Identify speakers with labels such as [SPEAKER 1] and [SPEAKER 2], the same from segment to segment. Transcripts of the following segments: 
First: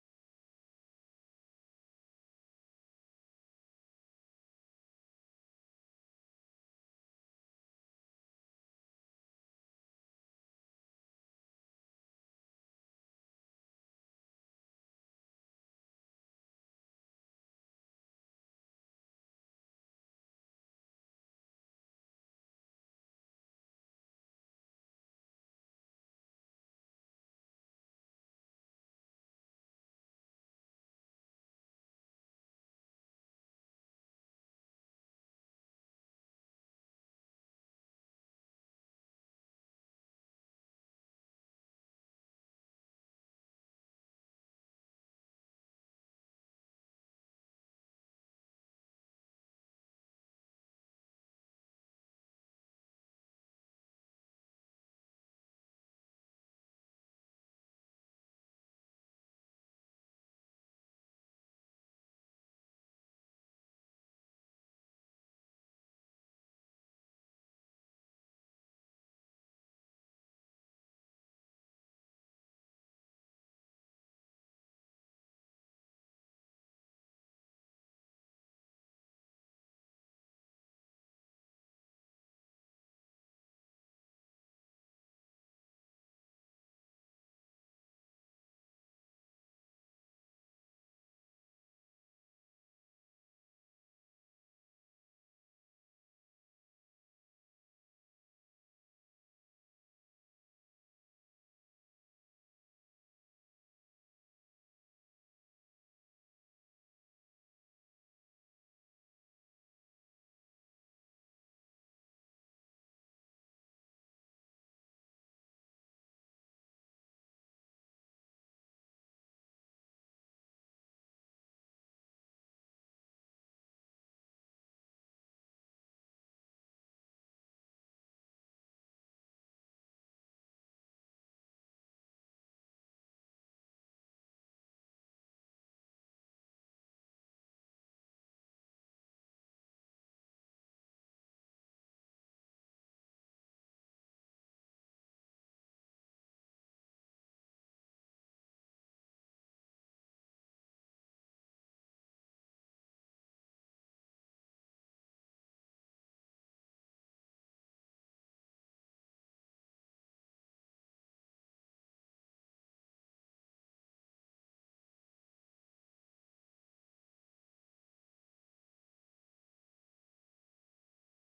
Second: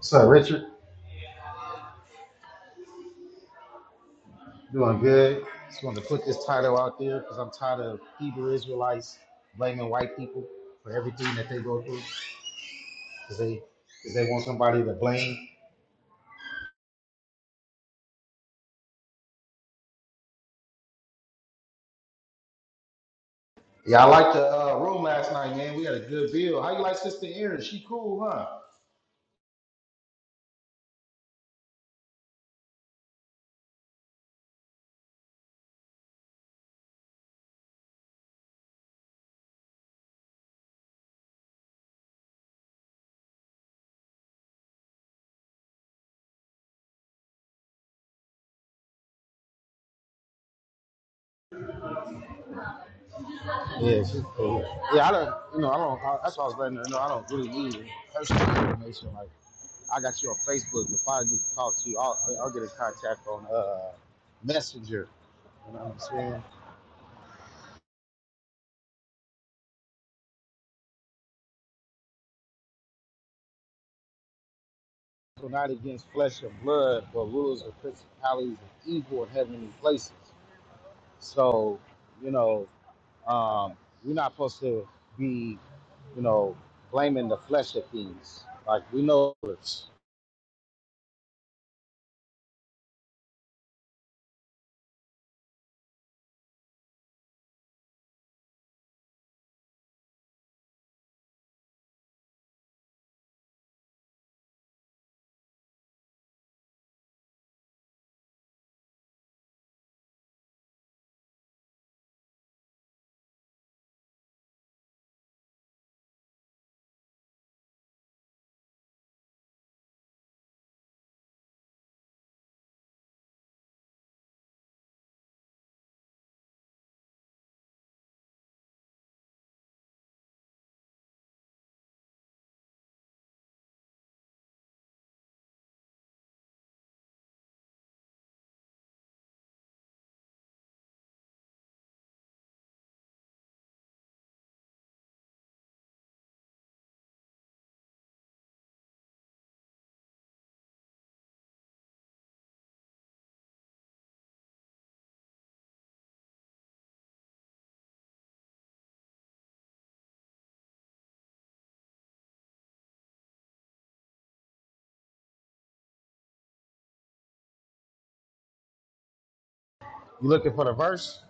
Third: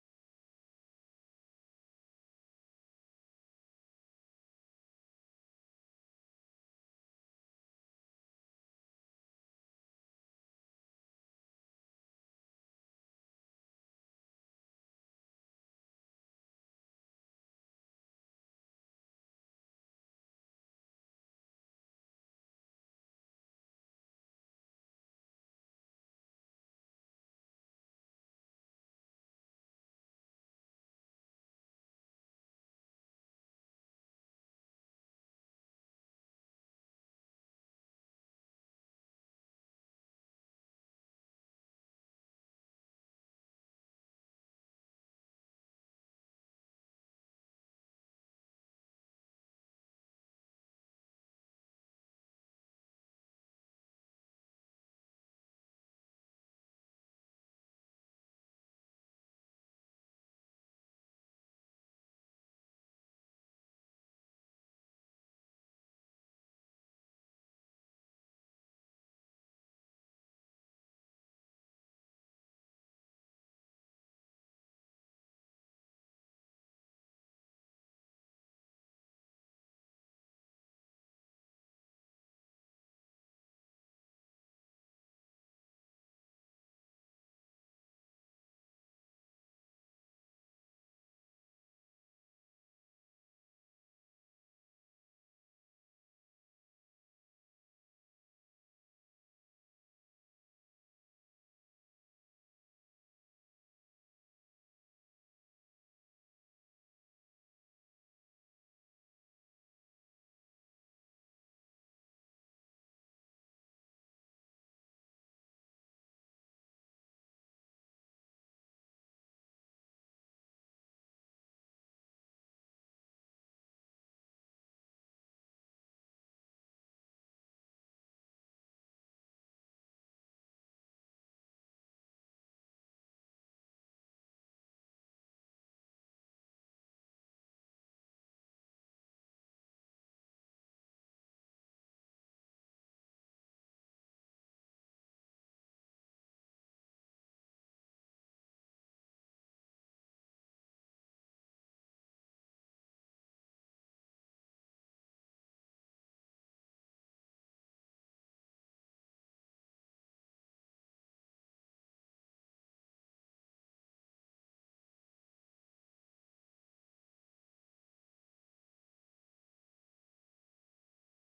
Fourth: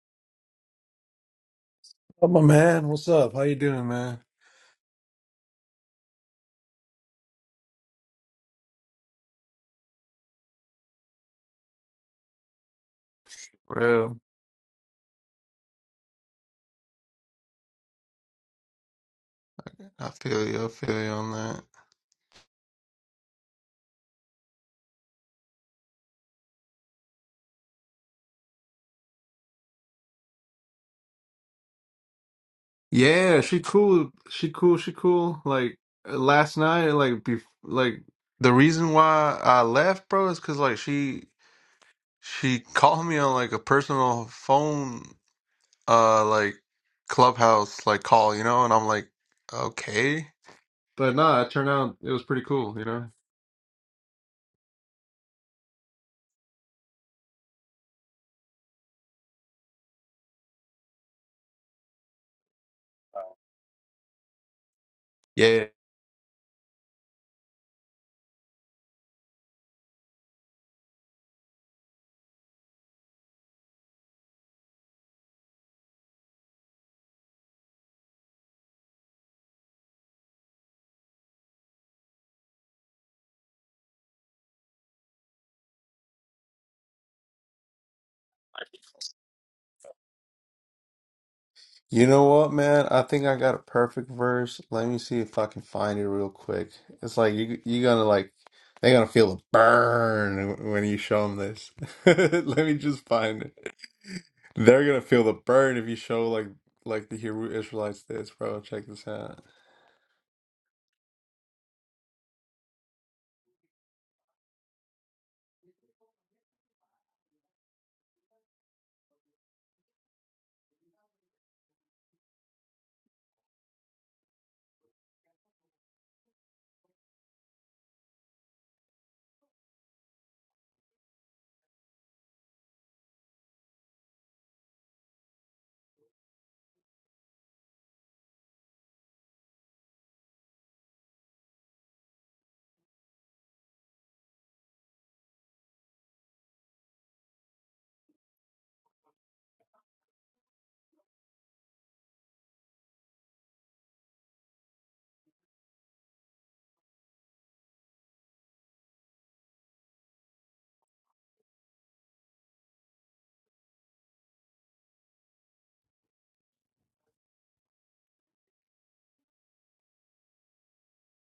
[SPEAKER 1] So, Richard,
[SPEAKER 2] Up, my man. What's up? How you doing, man?
[SPEAKER 1] doing good. Just wanted to put this title out there because I'm tired of Hebrew Israelites blaming white people for everything that they go through because they, cause
[SPEAKER 2] Real.
[SPEAKER 1] they want somebody to blame.
[SPEAKER 2] I feel you. I feel you on that.
[SPEAKER 1] Yeah, I liked the uh, room last night, man. We had a good bill. How you like Sister Erin? She cool, huh?
[SPEAKER 2] Yeah, she cool. She cool. She cool. Like uh, last night, like be like the reason why I left, bro, is because like she she called me on like a personal phone, uh, like clubhouse like call, you know, and I'm like, okay, but nah, it turned out it was pretty cool, you know.
[SPEAKER 1] Yeah, she's cool. Yeah, I don't, you know, I don't, I, that's why I was letting her know I don't really need personal information. Like, I got you on Facebook. If I need to talk to you, I'll, I'll get in contact on uh, Messenger. You know what I'm saying? wrestle not against flesh and blood, but rulers of principalities and evil in heavenly places. So, you know, um, we're not supposed to be, you know, blaming the flesh of things. Like we know it's
[SPEAKER 2] You know what, man? I think I got a perfect verse. Let me see if I can find it real quick. It's like you you're gonna like they're gonna feel a burn when you show them this. Let me just find it. They're gonna feel the burn if you show like like the Hebrew Israelites this, bro. Check this out.
[SPEAKER 1] You looking for the verse?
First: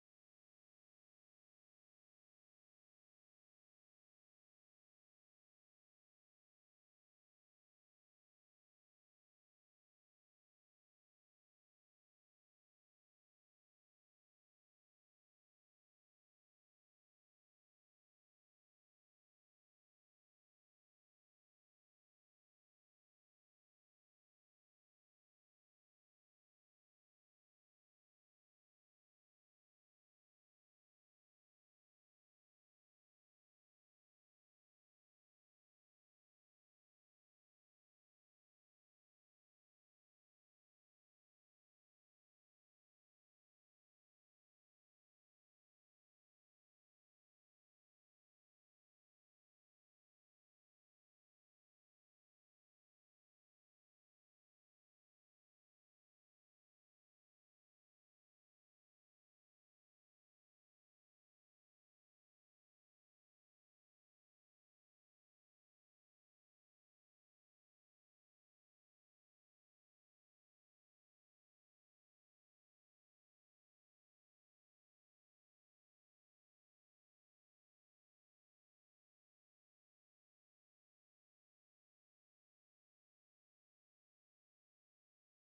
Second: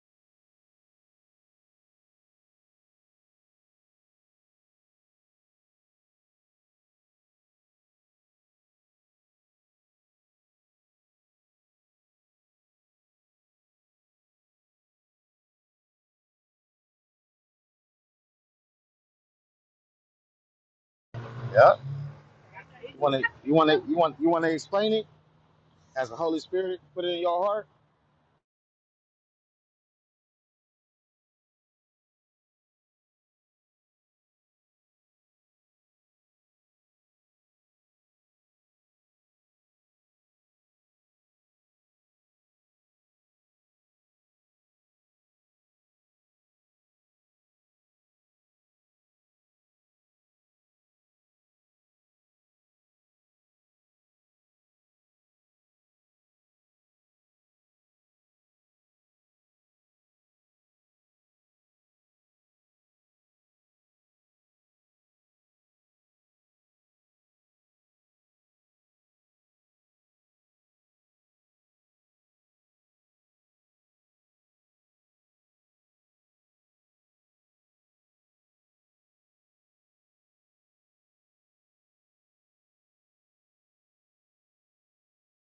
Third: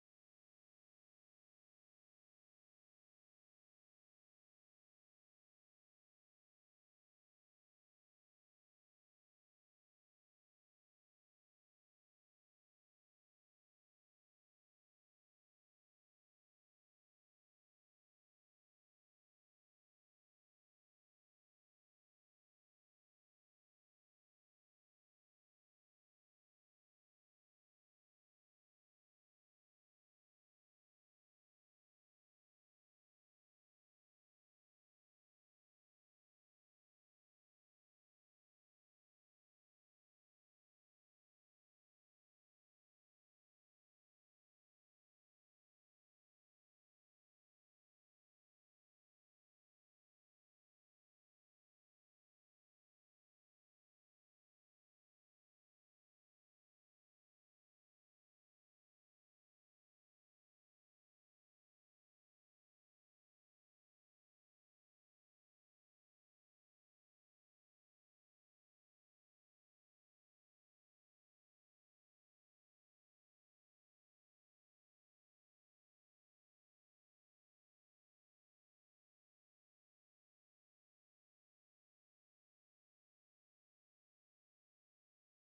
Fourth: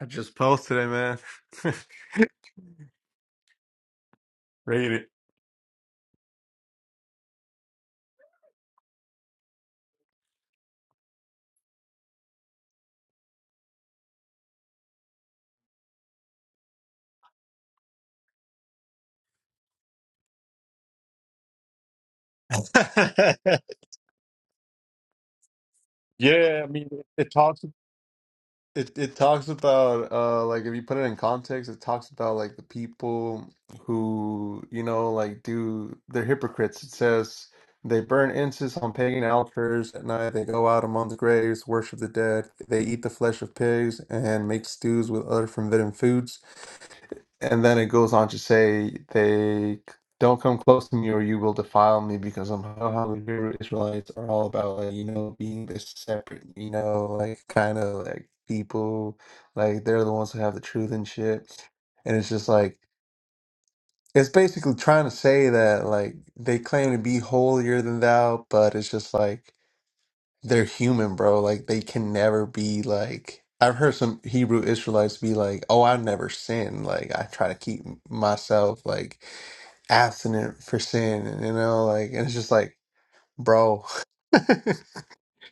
[SPEAKER 2] I just posted it, man. Read
[SPEAKER 1] Yeah. You want to? You
[SPEAKER 2] it.
[SPEAKER 1] want to? You want? You want to explain it as the Holy
[SPEAKER 2] yeah, I
[SPEAKER 1] Spirit
[SPEAKER 2] mean,
[SPEAKER 1] put it in
[SPEAKER 2] it
[SPEAKER 1] your
[SPEAKER 2] talks.
[SPEAKER 1] heart?
[SPEAKER 2] It it talks about uh like if you put it in context, it talks about like the people who, you know, like do they're hypocrites. It says they burn incense on pagan altars at night, they go out among the graves, worship the dead, they eat the flesh of pigs and make stews with other forbidden foods. And then it goes on to say they don't come close to me, or you will defile me, because I'm how how the Hebrew Israelites are all about, like, you know, being this separate, you know, like kind of like people, like they're the ones who have the truth and shit. And it's just like it's basically trying to say that like they claim to be holier than thou, but it's just like they're human, bro. Like they can never be like I've heard some Hebrew Israelites be like, "Oh, I never sin. Like I try to keep myself like." abstinent for sin, and you know, like, and it's just like, bro,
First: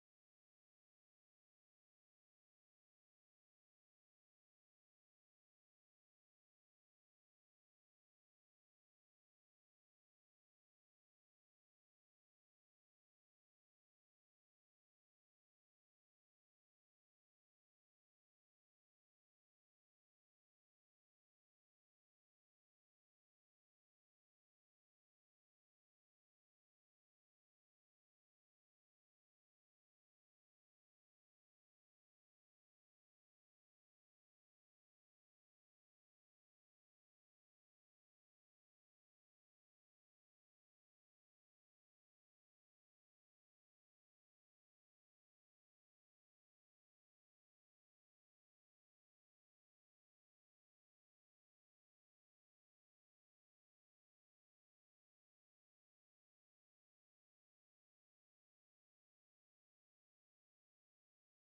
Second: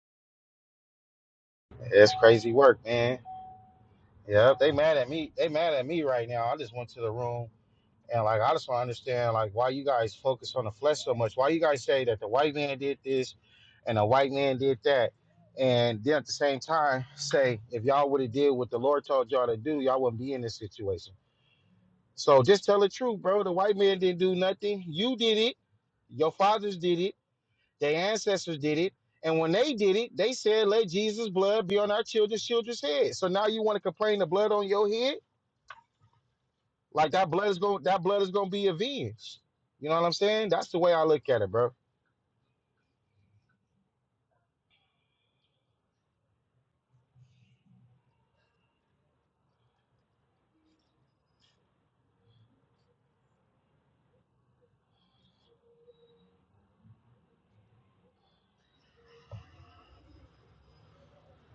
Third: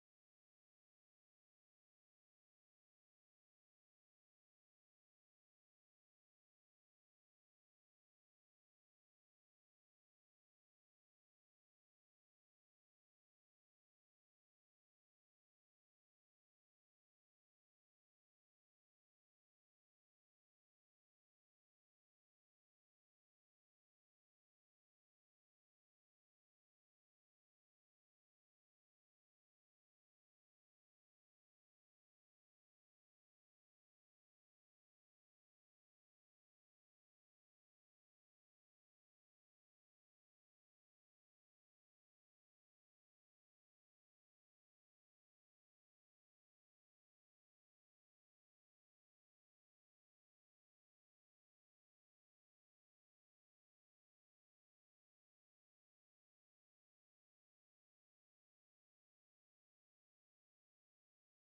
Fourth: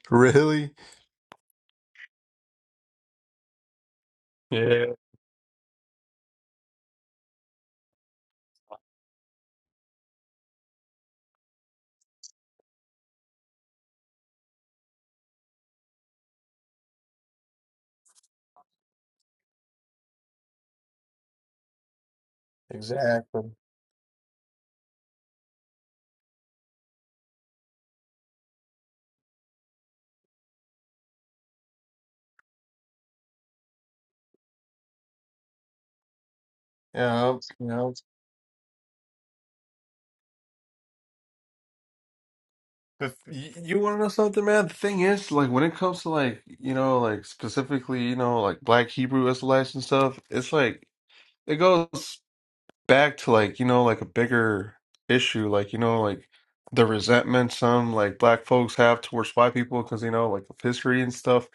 [SPEAKER 2] really?
[SPEAKER 1] It's crazy work, man. Yeah. They
[SPEAKER 2] Yeah,
[SPEAKER 1] mad at me. They mad at me right now. I just went to the room And like I just want to understand like why you guys focus on the flesh so much. Why you guys say that the white man did this and the white man did that. And then at the same time say if y'all would have did what the Lord told y'all to do, y'all wouldn't be in this situation. So just tell the truth,
[SPEAKER 2] Exactly.
[SPEAKER 1] bro. The white man didn't do nothing. You did it. Your fathers did it. Their ancestors did it. And when they did it, they said, let Jesus' blood be on our children's children's head. So now you want to complain the blood on your head? Like that
[SPEAKER 2] Yeah,
[SPEAKER 1] blood is
[SPEAKER 2] you
[SPEAKER 1] going
[SPEAKER 2] know.
[SPEAKER 1] that blood is gonna be avenged. You know what I'm saying? That's the way I look at it, bro.
[SPEAKER 2] If you, you want to know something, man, the thing is, like, when it comes to like, you know, like specifically, you know, like Black Hebrew Israelites and stuff, it's like it goes. back to like, you know, like a bigger issue, like, you know, like the resentment some like black folks have towards white people because, you know, like of history and stuff.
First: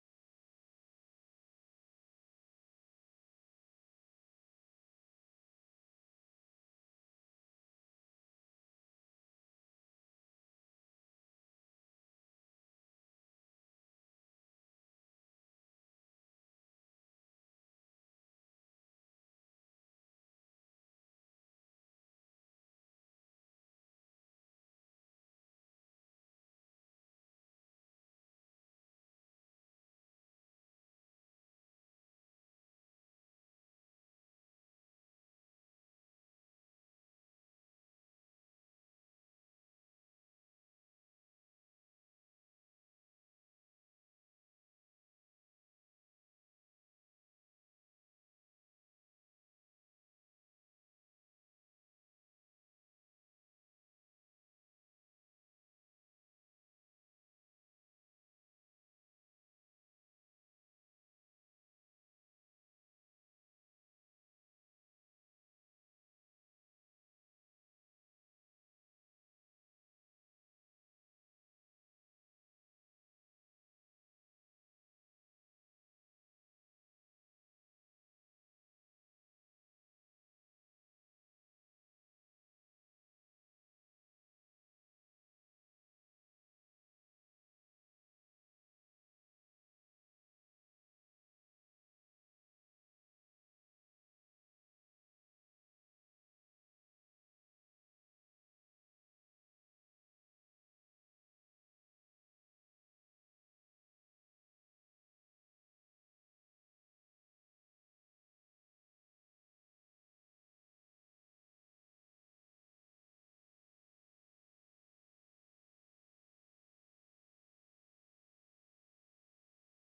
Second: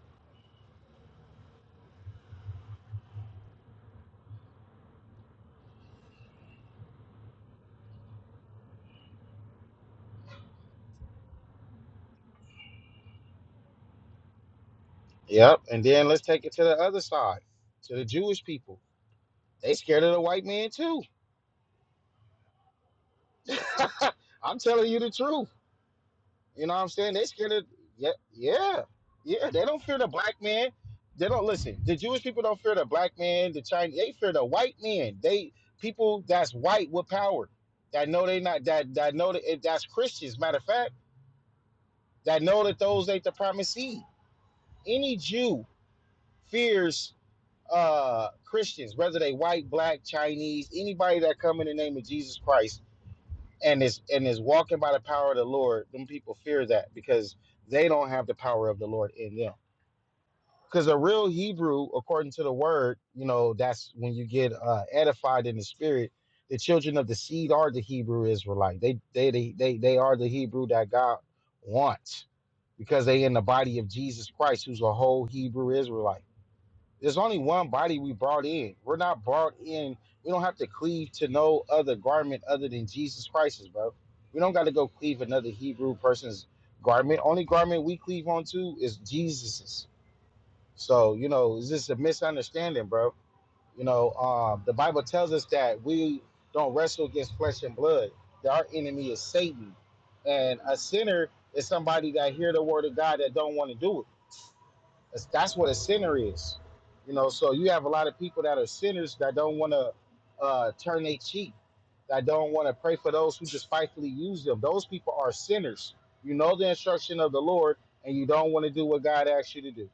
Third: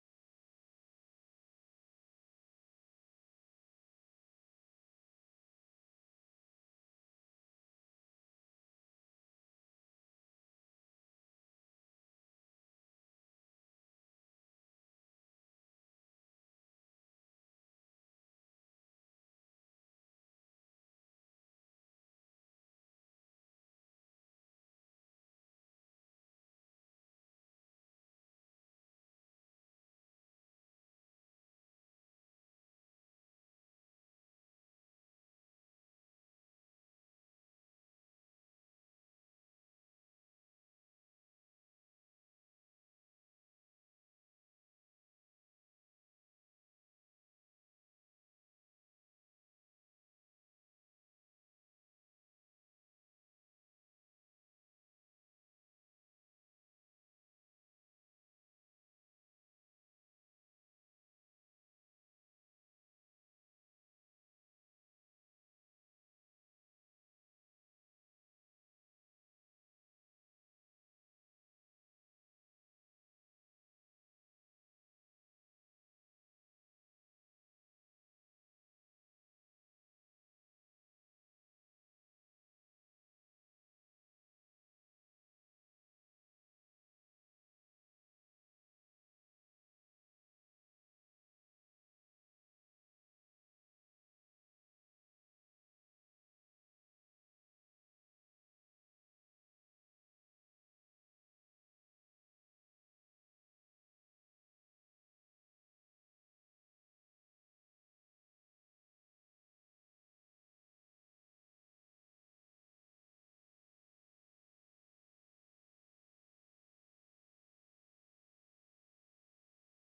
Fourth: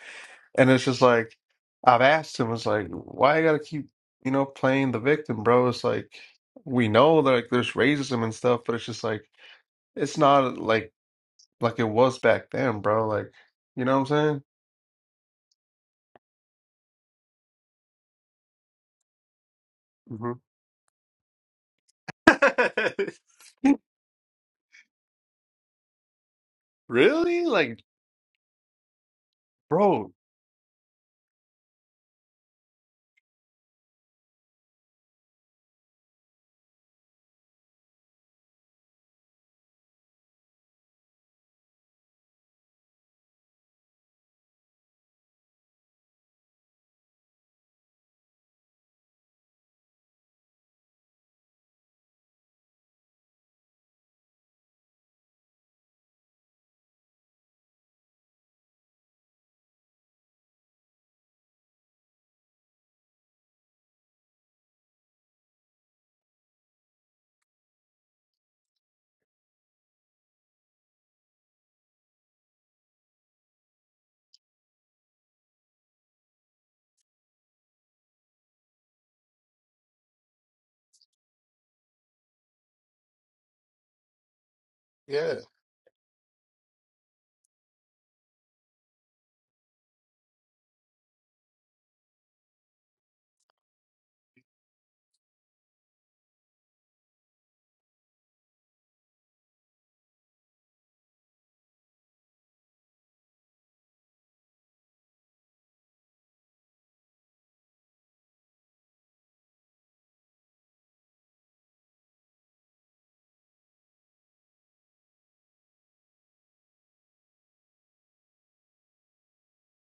[SPEAKER 2] And it's just like, I've asked him, it's like, why you gotta keep, you know, playing the victim, bro? It's like, we know that like there's racism and stuff, but it's just like, it's not like, like it was back then, bro. Like, you know what I'm
[SPEAKER 1] Yep. And then let's take it to the other side, to the Jewish people. They scared of the white man too.
[SPEAKER 2] saying? hmm
[SPEAKER 1] I'm telling you the truth. You know what I'm saying? They
[SPEAKER 2] Really?
[SPEAKER 1] scared of
[SPEAKER 2] Like,
[SPEAKER 1] yeah, yeah. Yeah. They don't fear the
[SPEAKER 2] bro,
[SPEAKER 1] black man. They don't listen. The Jewish people don't fear the black man, the Chinese they fear the white man. They people that's white with power. That know they not that that know that that's Christians, matter of fact, that know that those ain't the promised seed. any Jew fears uh, Christians, whether they white, black, Chinese, anybody that come in the name of Jesus Christ and is and is walking by the power of the Lord, them people fear that because they don't have the power of the Lord in them. Because a real Hebrew, according to the word, you know, that's when you get uh, edified in the spirit. The children of the seed are the Hebrew Israelite. They they they they, they are the Hebrew that God wants because they in the body of Jesus Christ, who's a whole Hebrew Israelite. There's only one body we brought in. We're not brought in. We don't have to cleave to no other garment other than Jesus Christ's, bro. We don't got to go cleave
[SPEAKER 2] Yeah.
[SPEAKER 1] another Hebrew person's garment. Only garment we cleave onto is Jesus's. So you know, it's just a misunderstanding, bro. You know, um, the Bible tells us that we don't wrestle against flesh and blood. That our enemy is Satan, and a sinner is somebody that hear the word of God that don't want to do it. That's, that's what a sinner is. You know, so you have a lot of people that are sinners that don't want to uh, turn their cheek, that don't want to pray for those who despitefully use them. Those people are sinners. You know the instruction of the Lord, and you don't want to do what God asks you to do.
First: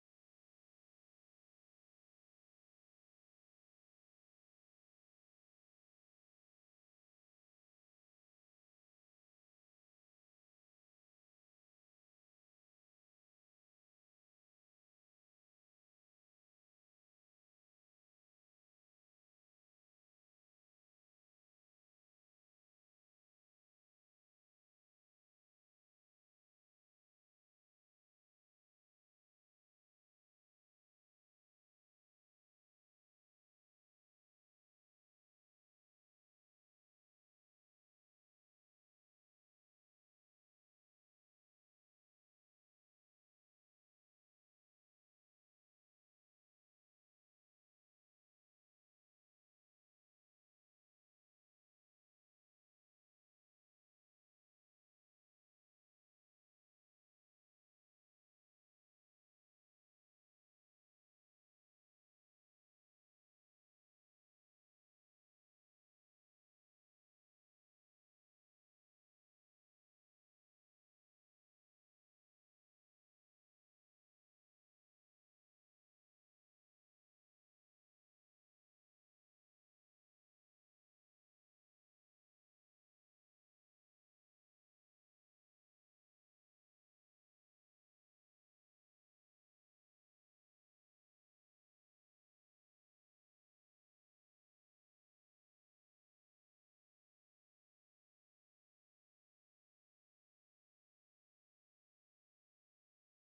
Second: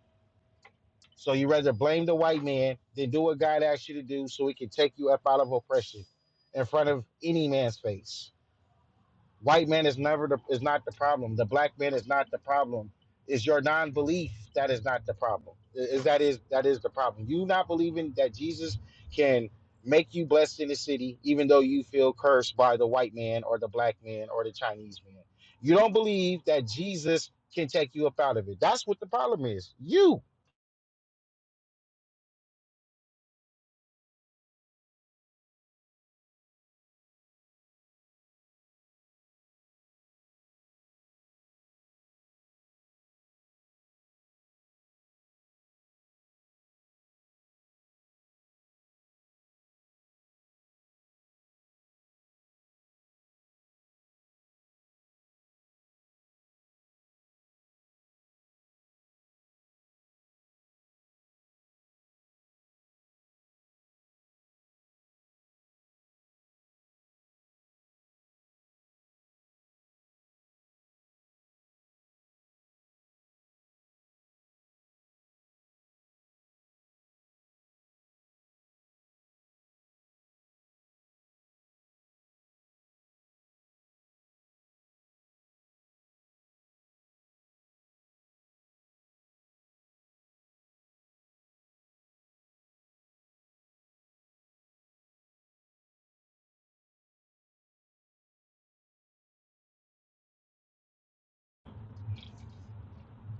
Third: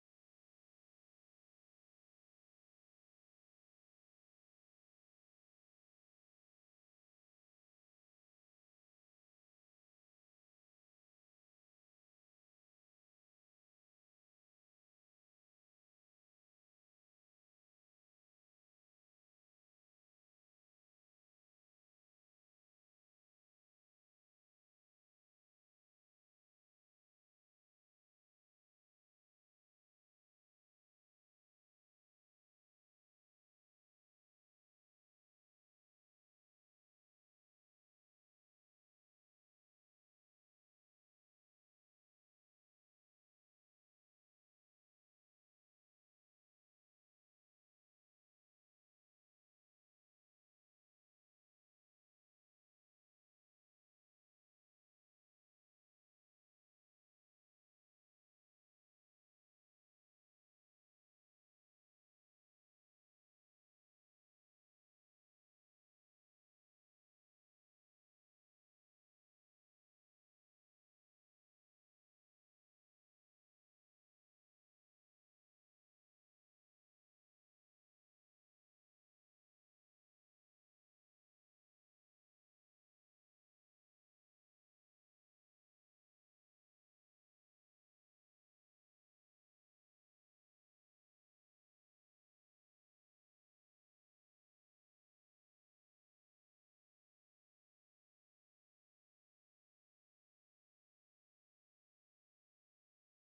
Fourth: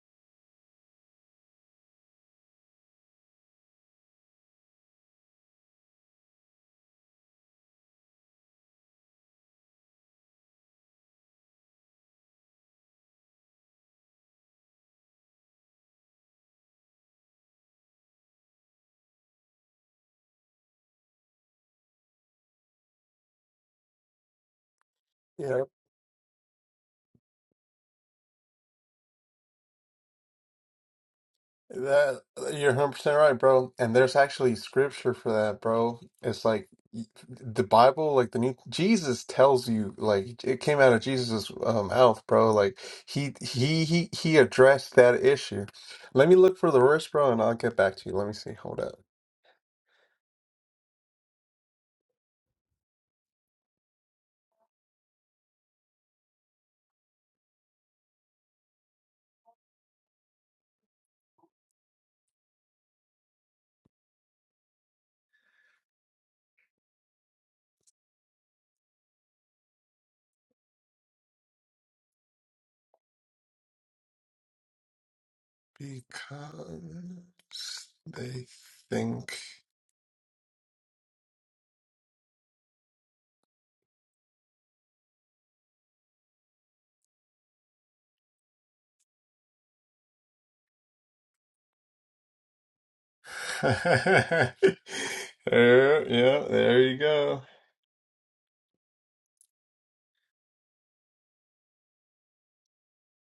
[SPEAKER 1] So you rather blame the white man than do what God asks you to do so he can take you up out of oppression in front of any man's face. White man is never the, is not the problem. The black man is not the problem. It's your non-belief that is not the problem. Is that is that is the problem. You not believing that Jesus can make you blessed in the city, even though you feel cursed by the white man or the black man or the Chinese man.
[SPEAKER 2] Yeah.
[SPEAKER 1] You don't believe that Jesus can take you up out of it. That's what the problem is. You.
[SPEAKER 2] That you're 100% right, bro. And there's actually scripture for that, bro. It's like the Bible, like the new Jesus tells you, like it came out of Jesus's um, mouth, bro. Like he he he he addressed that issue. Let me look for the verse, bro, and I'll get back to you. Let me see. Hold up. Because they think. there, yeah, there you go.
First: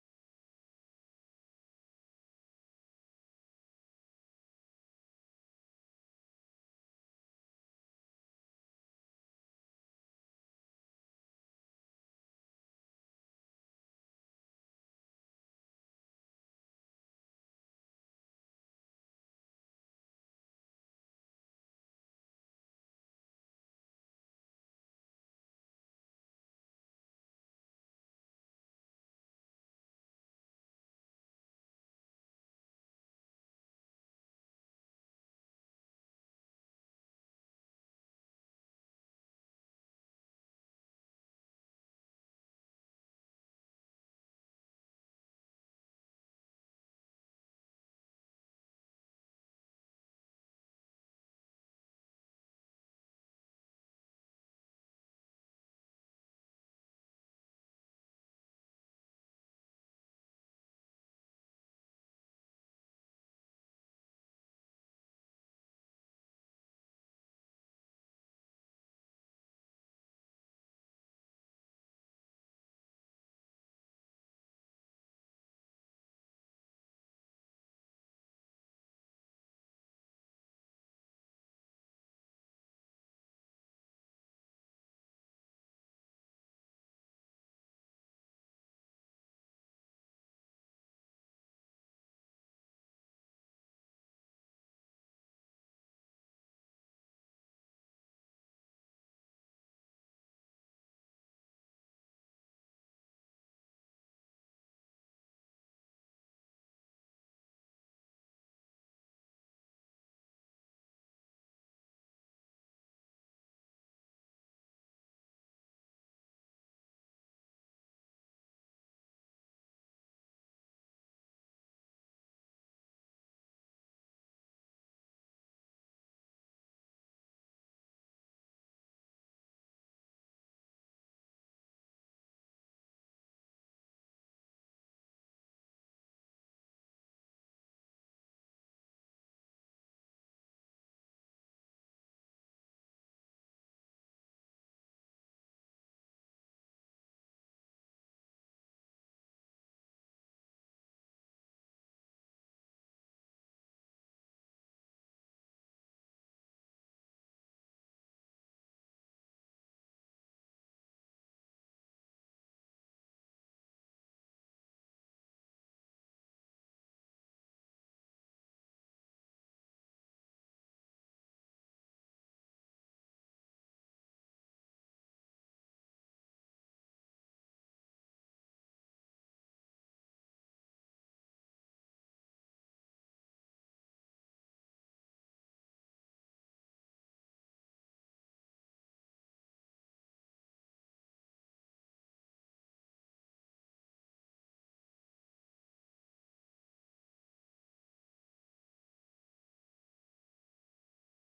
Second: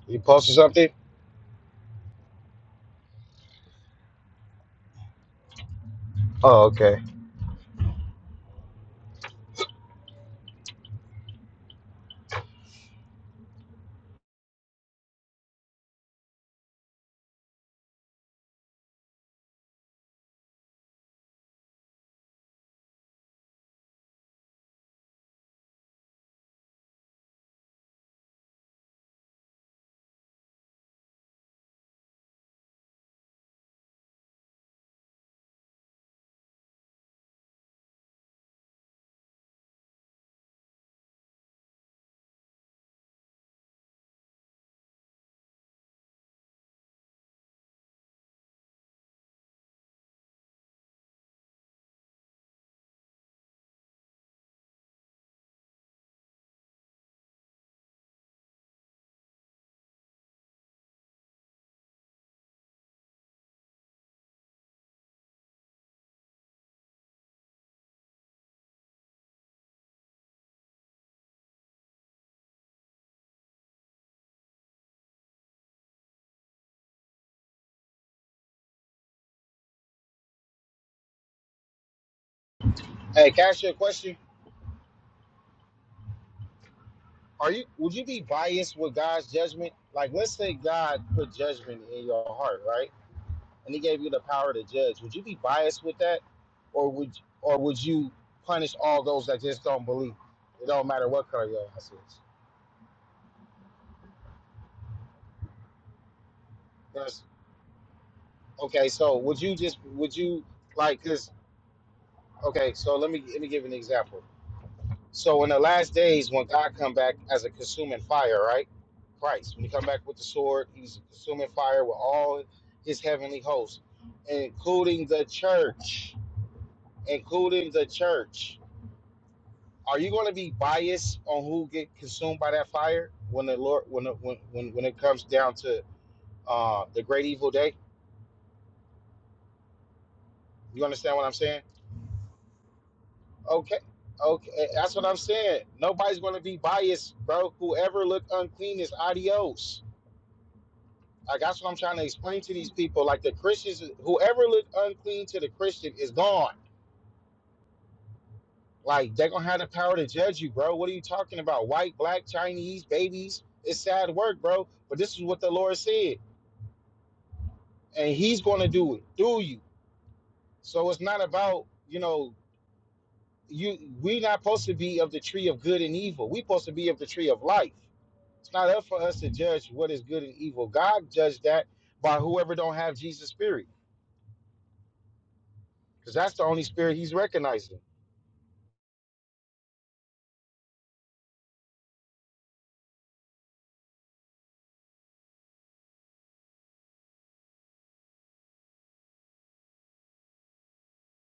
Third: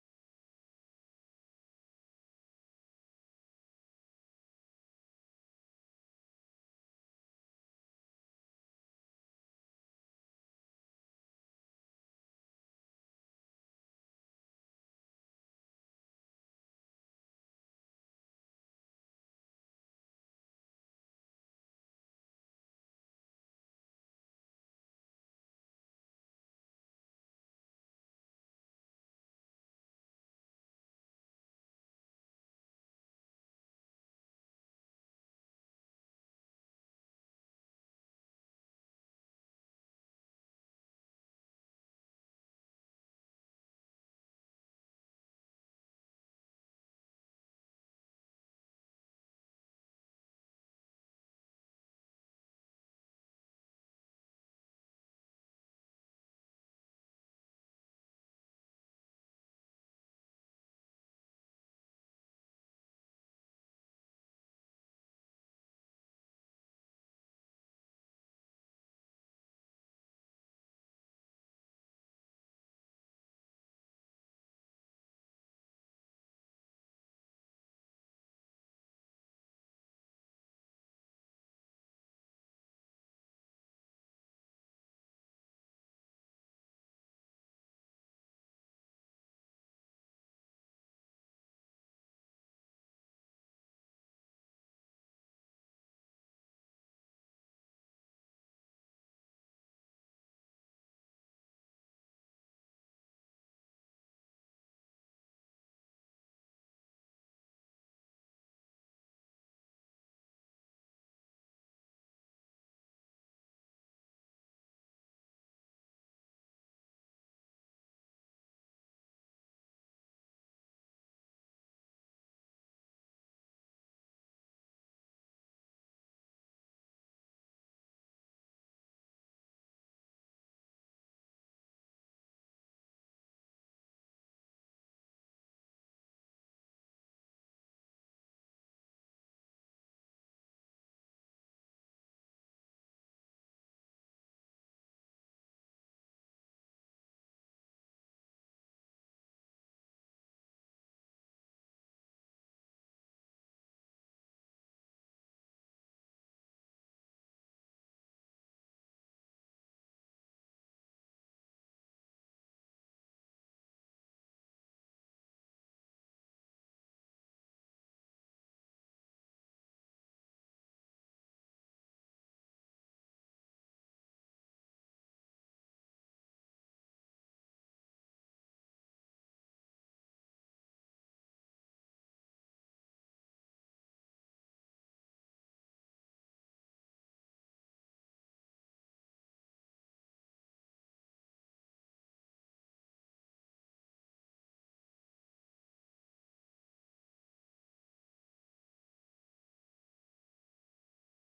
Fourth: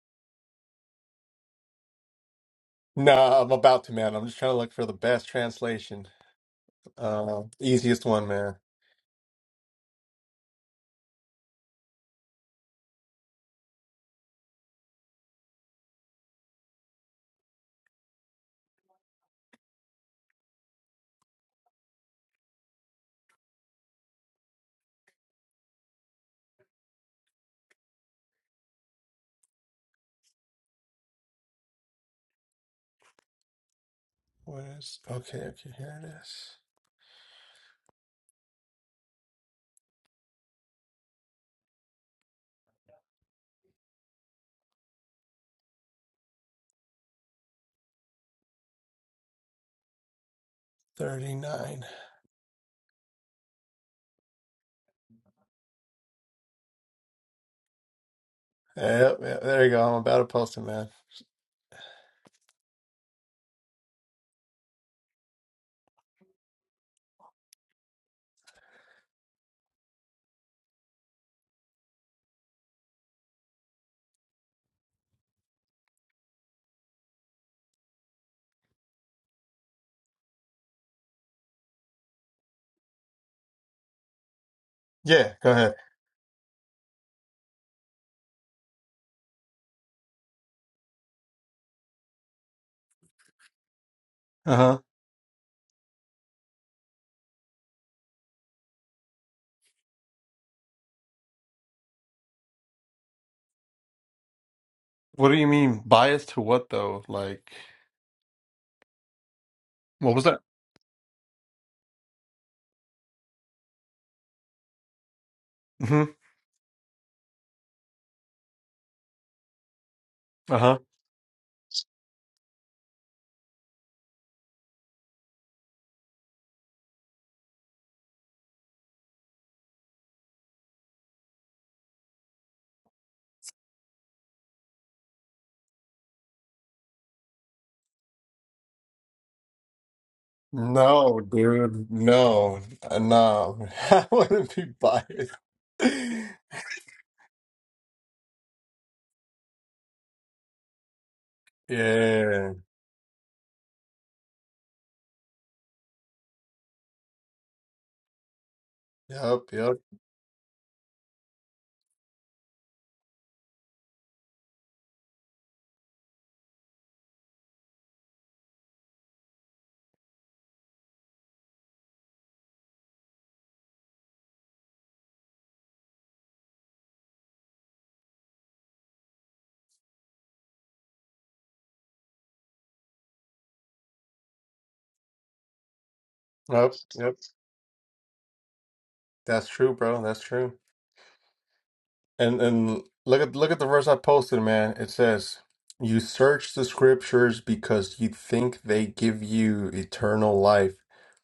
[SPEAKER 1] You posted something?
[SPEAKER 2] Nah, I'm about to, man. I'm just trying to look for the best translation.
[SPEAKER 1] Oh, okay.
[SPEAKER 2] Uh, easiest one, man. Where's okay, okay, here it is. 39. Yep, yep, there you go. I'm about to post it, man.
[SPEAKER 1] Hey, can I ask you a question?
[SPEAKER 2] Yeah, go ahead.
[SPEAKER 1] Are you would you be biased with God's judgment? Like let's say God put judgment in your heart, right? and he gave you the power to
[SPEAKER 2] Uh-huh.
[SPEAKER 1] judge, would you be biased with that, or would or would you punish all those that just don't believe? It don't matter what color your ass is.
[SPEAKER 2] What do you mean biased to what though?
[SPEAKER 1] That's
[SPEAKER 2] Like
[SPEAKER 1] okay. So would you just
[SPEAKER 2] what
[SPEAKER 1] would
[SPEAKER 2] was that?
[SPEAKER 1] you like this? Okay, so let me let me give an example. So in the last
[SPEAKER 2] hmm
[SPEAKER 1] days, when God come back as a consuming fire, right? Christ, when he come back with the sword,
[SPEAKER 2] Uh-huh.
[SPEAKER 1] he's consuming fire with all his heavenly hosts, including the church, including the church are you going to be biased on who get consumed by that fire when the Lord when the, when, when when it comes down to uh, the great evil day? You understand
[SPEAKER 2] No,
[SPEAKER 1] what I'm saying?
[SPEAKER 2] dude. No. Uh, No.
[SPEAKER 1] Okay,
[SPEAKER 2] I
[SPEAKER 1] okay,
[SPEAKER 2] wouldn't be
[SPEAKER 1] that's what I'm
[SPEAKER 2] biased.
[SPEAKER 1] saying. Nobody's going to be biased, bro. Whoever look unclean is adios. Like that's what I'm trying to explain
[SPEAKER 2] Yeah.
[SPEAKER 1] to these people. Like the Christians, whoever look unclean to the Christian is gone. Like they're
[SPEAKER 2] Yep,
[SPEAKER 1] gonna have the
[SPEAKER 2] yep.
[SPEAKER 1] power to judge you, bro. What are you talking about? White, black, Chinese, babies. It's sad work, bro. But this is what the Lord said. and he's going to do it through you. So it's not about you know you. we not supposed to be of the tree of good and evil. we supposed to be of the tree of life. It's not up for us to judge what is good and evil. God judged that by whoever don't have Jesus' spirit, because that's the only
[SPEAKER 2] Yep,
[SPEAKER 1] spirit He's
[SPEAKER 2] yep.
[SPEAKER 1] recognizing.
[SPEAKER 2] That's true, bro. That's true. And and look at look at the verse I posted, man. It says, "You search the scriptures because you think they give you eternal life,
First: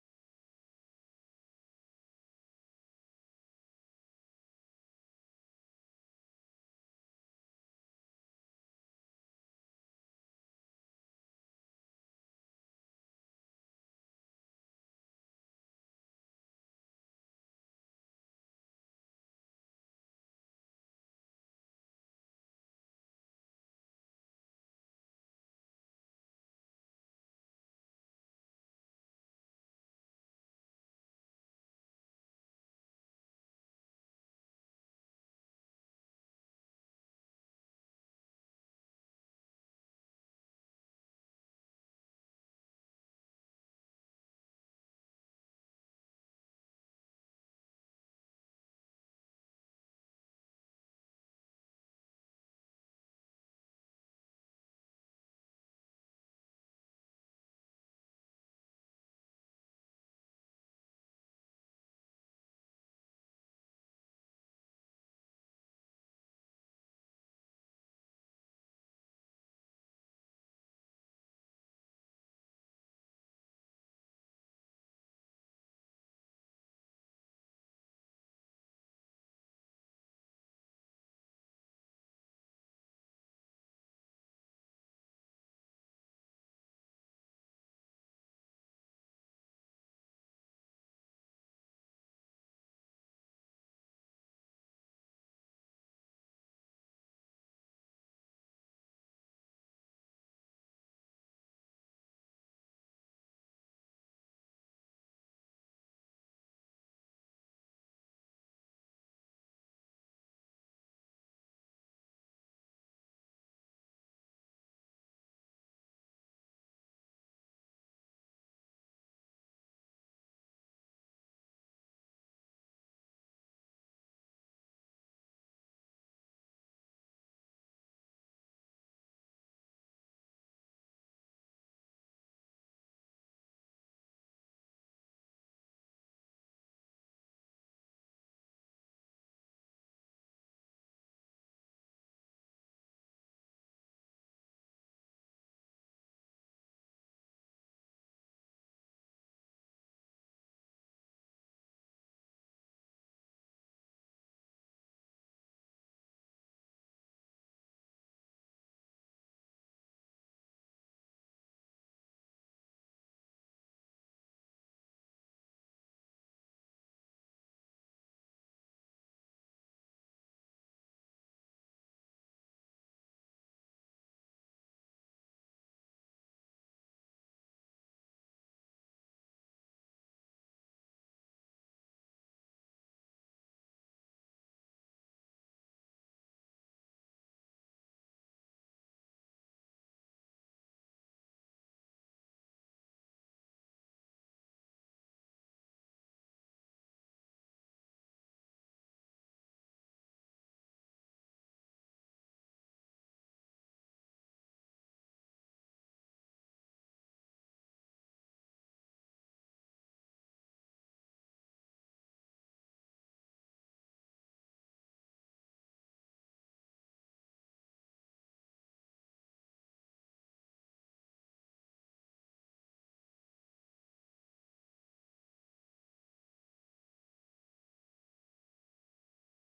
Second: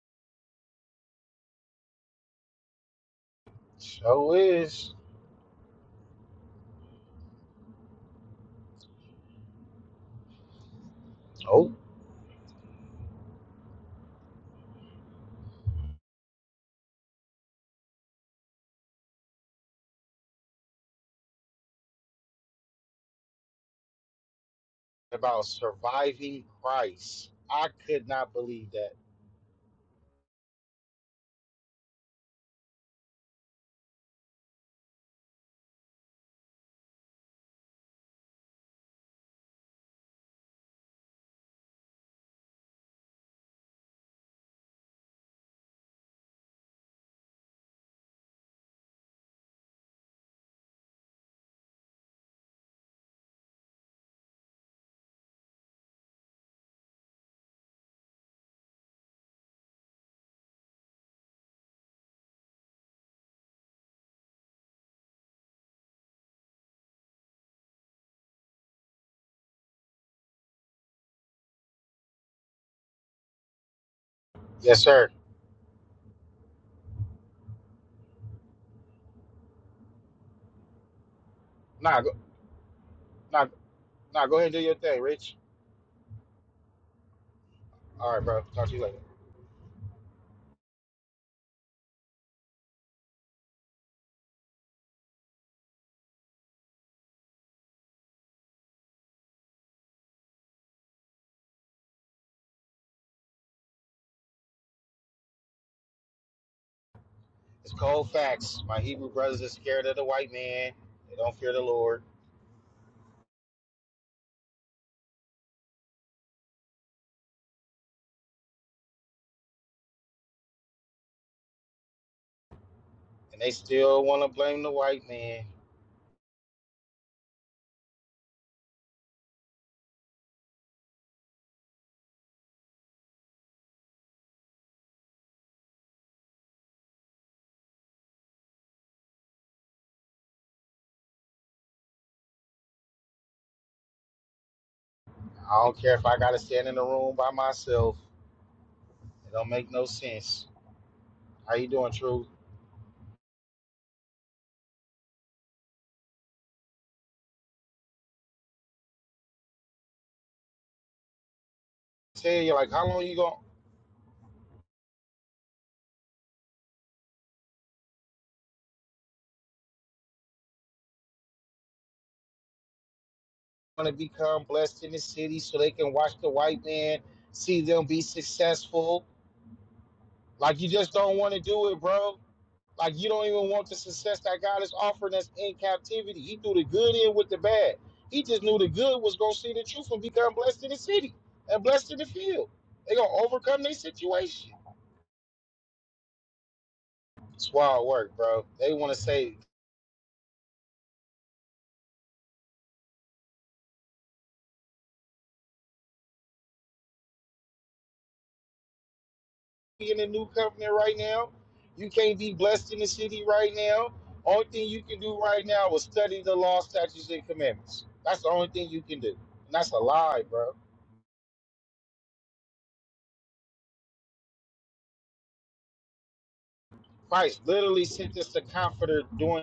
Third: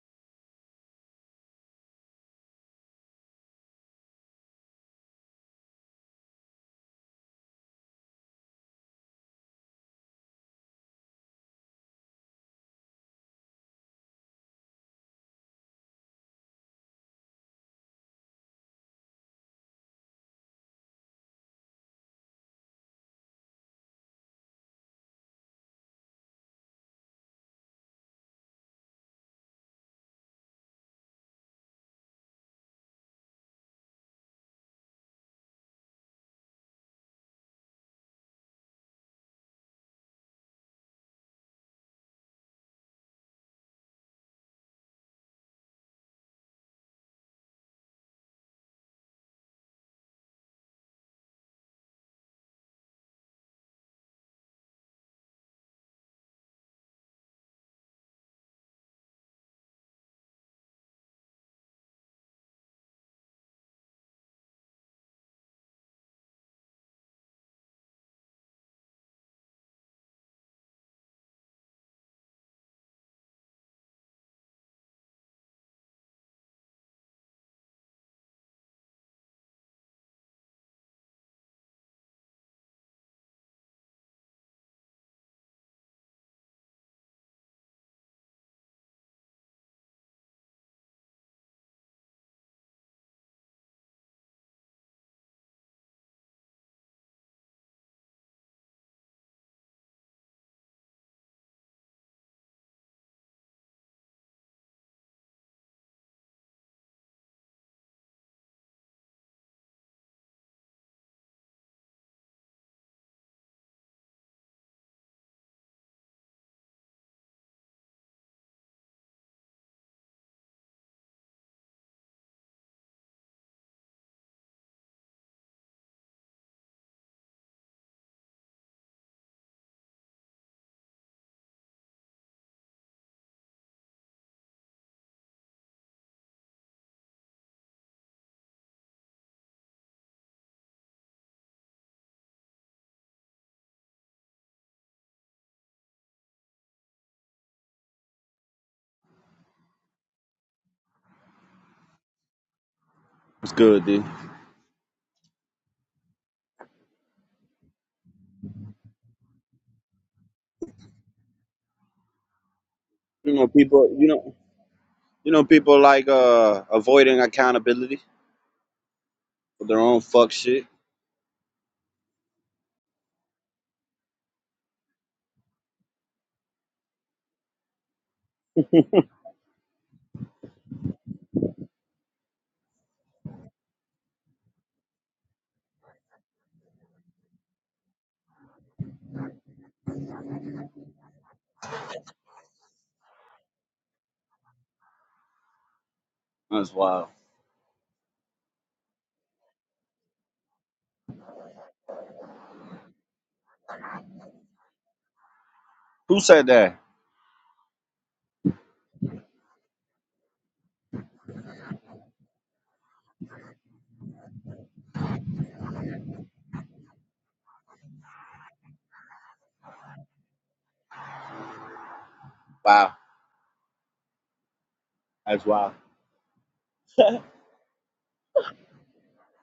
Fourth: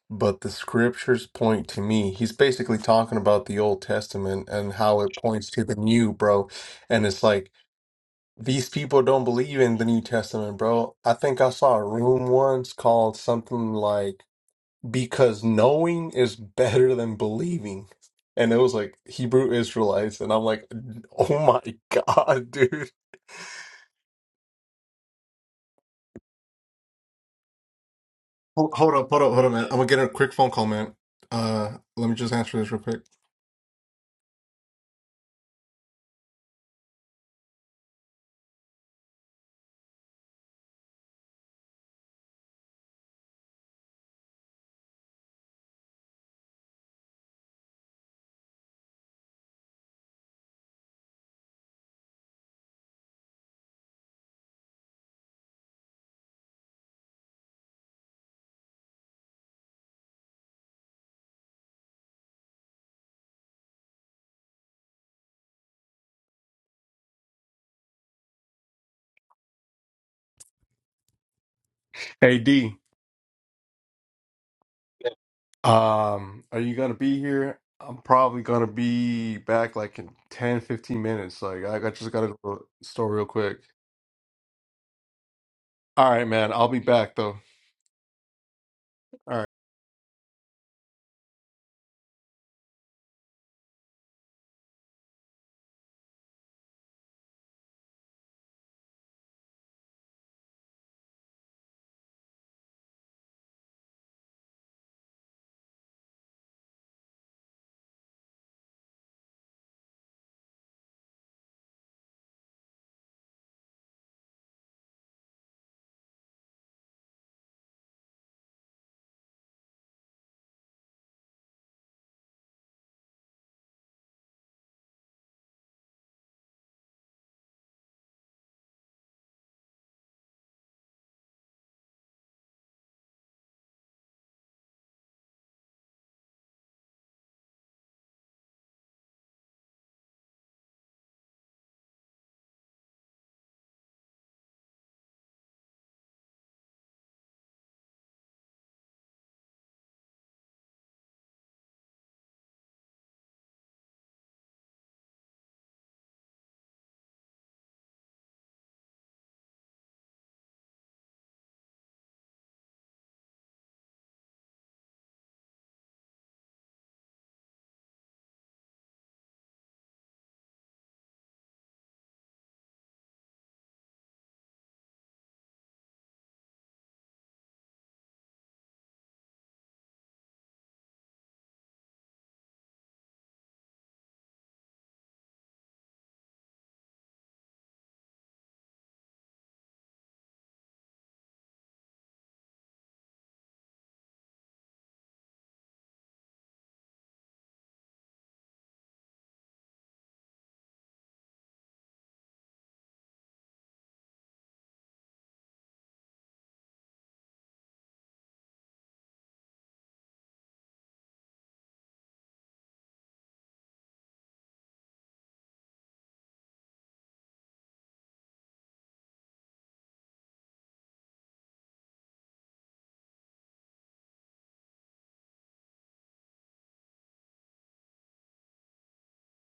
[SPEAKER 2] but the scriptures point to me." He's basically talking about the Old
[SPEAKER 1] So
[SPEAKER 2] Testament and
[SPEAKER 1] is
[SPEAKER 2] how it points to the new, bro. And it's like these people don't believe in the New Testament, bro. I think I
[SPEAKER 1] oh
[SPEAKER 2] saw a room once called something like because knowing is better than believing. And it was like Hebrew Israelites, and I'm like, oh my God, dude.
[SPEAKER 1] about surviving Christ. I could not believe
[SPEAKER 2] Hold,
[SPEAKER 1] that.
[SPEAKER 2] hold up, hold up, hold up, man. I'm gonna get a quick phone call, man. Uh, let me just answer this real quick. Hey D,
[SPEAKER 1] Yes, sir.
[SPEAKER 2] um, are you gonna be here? I'm probably gonna be back like in 10, 15 minutes. Like I, I
[SPEAKER 1] Nah, go,
[SPEAKER 2] just gotta go to the store real
[SPEAKER 1] nah,
[SPEAKER 2] quick.
[SPEAKER 1] nah. Go ahead and do your thing, Rich.
[SPEAKER 2] All right, man. I'll be back though. All
[SPEAKER 1] All right, bro. Talk to you later.
[SPEAKER 2] right.
[SPEAKER 1] It's cold facts. My Hebrew brothers are scared of the white man. They don't fear the Lord. And they still want to blame the white man. I don't care if I got to stand in the room by myself. It don't make no sense. How you doing, Truth?
[SPEAKER 3] It's good, dude.
[SPEAKER 1] Tell you, like, how long you
[SPEAKER 3] You
[SPEAKER 1] going
[SPEAKER 3] know, people. You know, you know, people like uh avoiding accountability for their own fuck shit.
[SPEAKER 1] to become blessed in the city so they can watch the white man, see them be successful? Like, you just don't want to do it, bro. Like you don't even want the success that God is offering us in captivity. He threw the good in with the bad. He just knew the good was gonna see the truth and become blessed in the city and blessed in the field. They gonna overcome their situation.
[SPEAKER 3] That's wild.
[SPEAKER 1] It's wild work, bro. They wanna say
[SPEAKER 3] Who said that?
[SPEAKER 1] "We in the new covenant right now. You can't be blessed in the city right now. Only thing you can do right now is study the law, statutes, and commandments. That's the only thing you can do. And that's a lie, bro.
[SPEAKER 3] Wow, that's wild.
[SPEAKER 1] Christ literally sent us the comforter during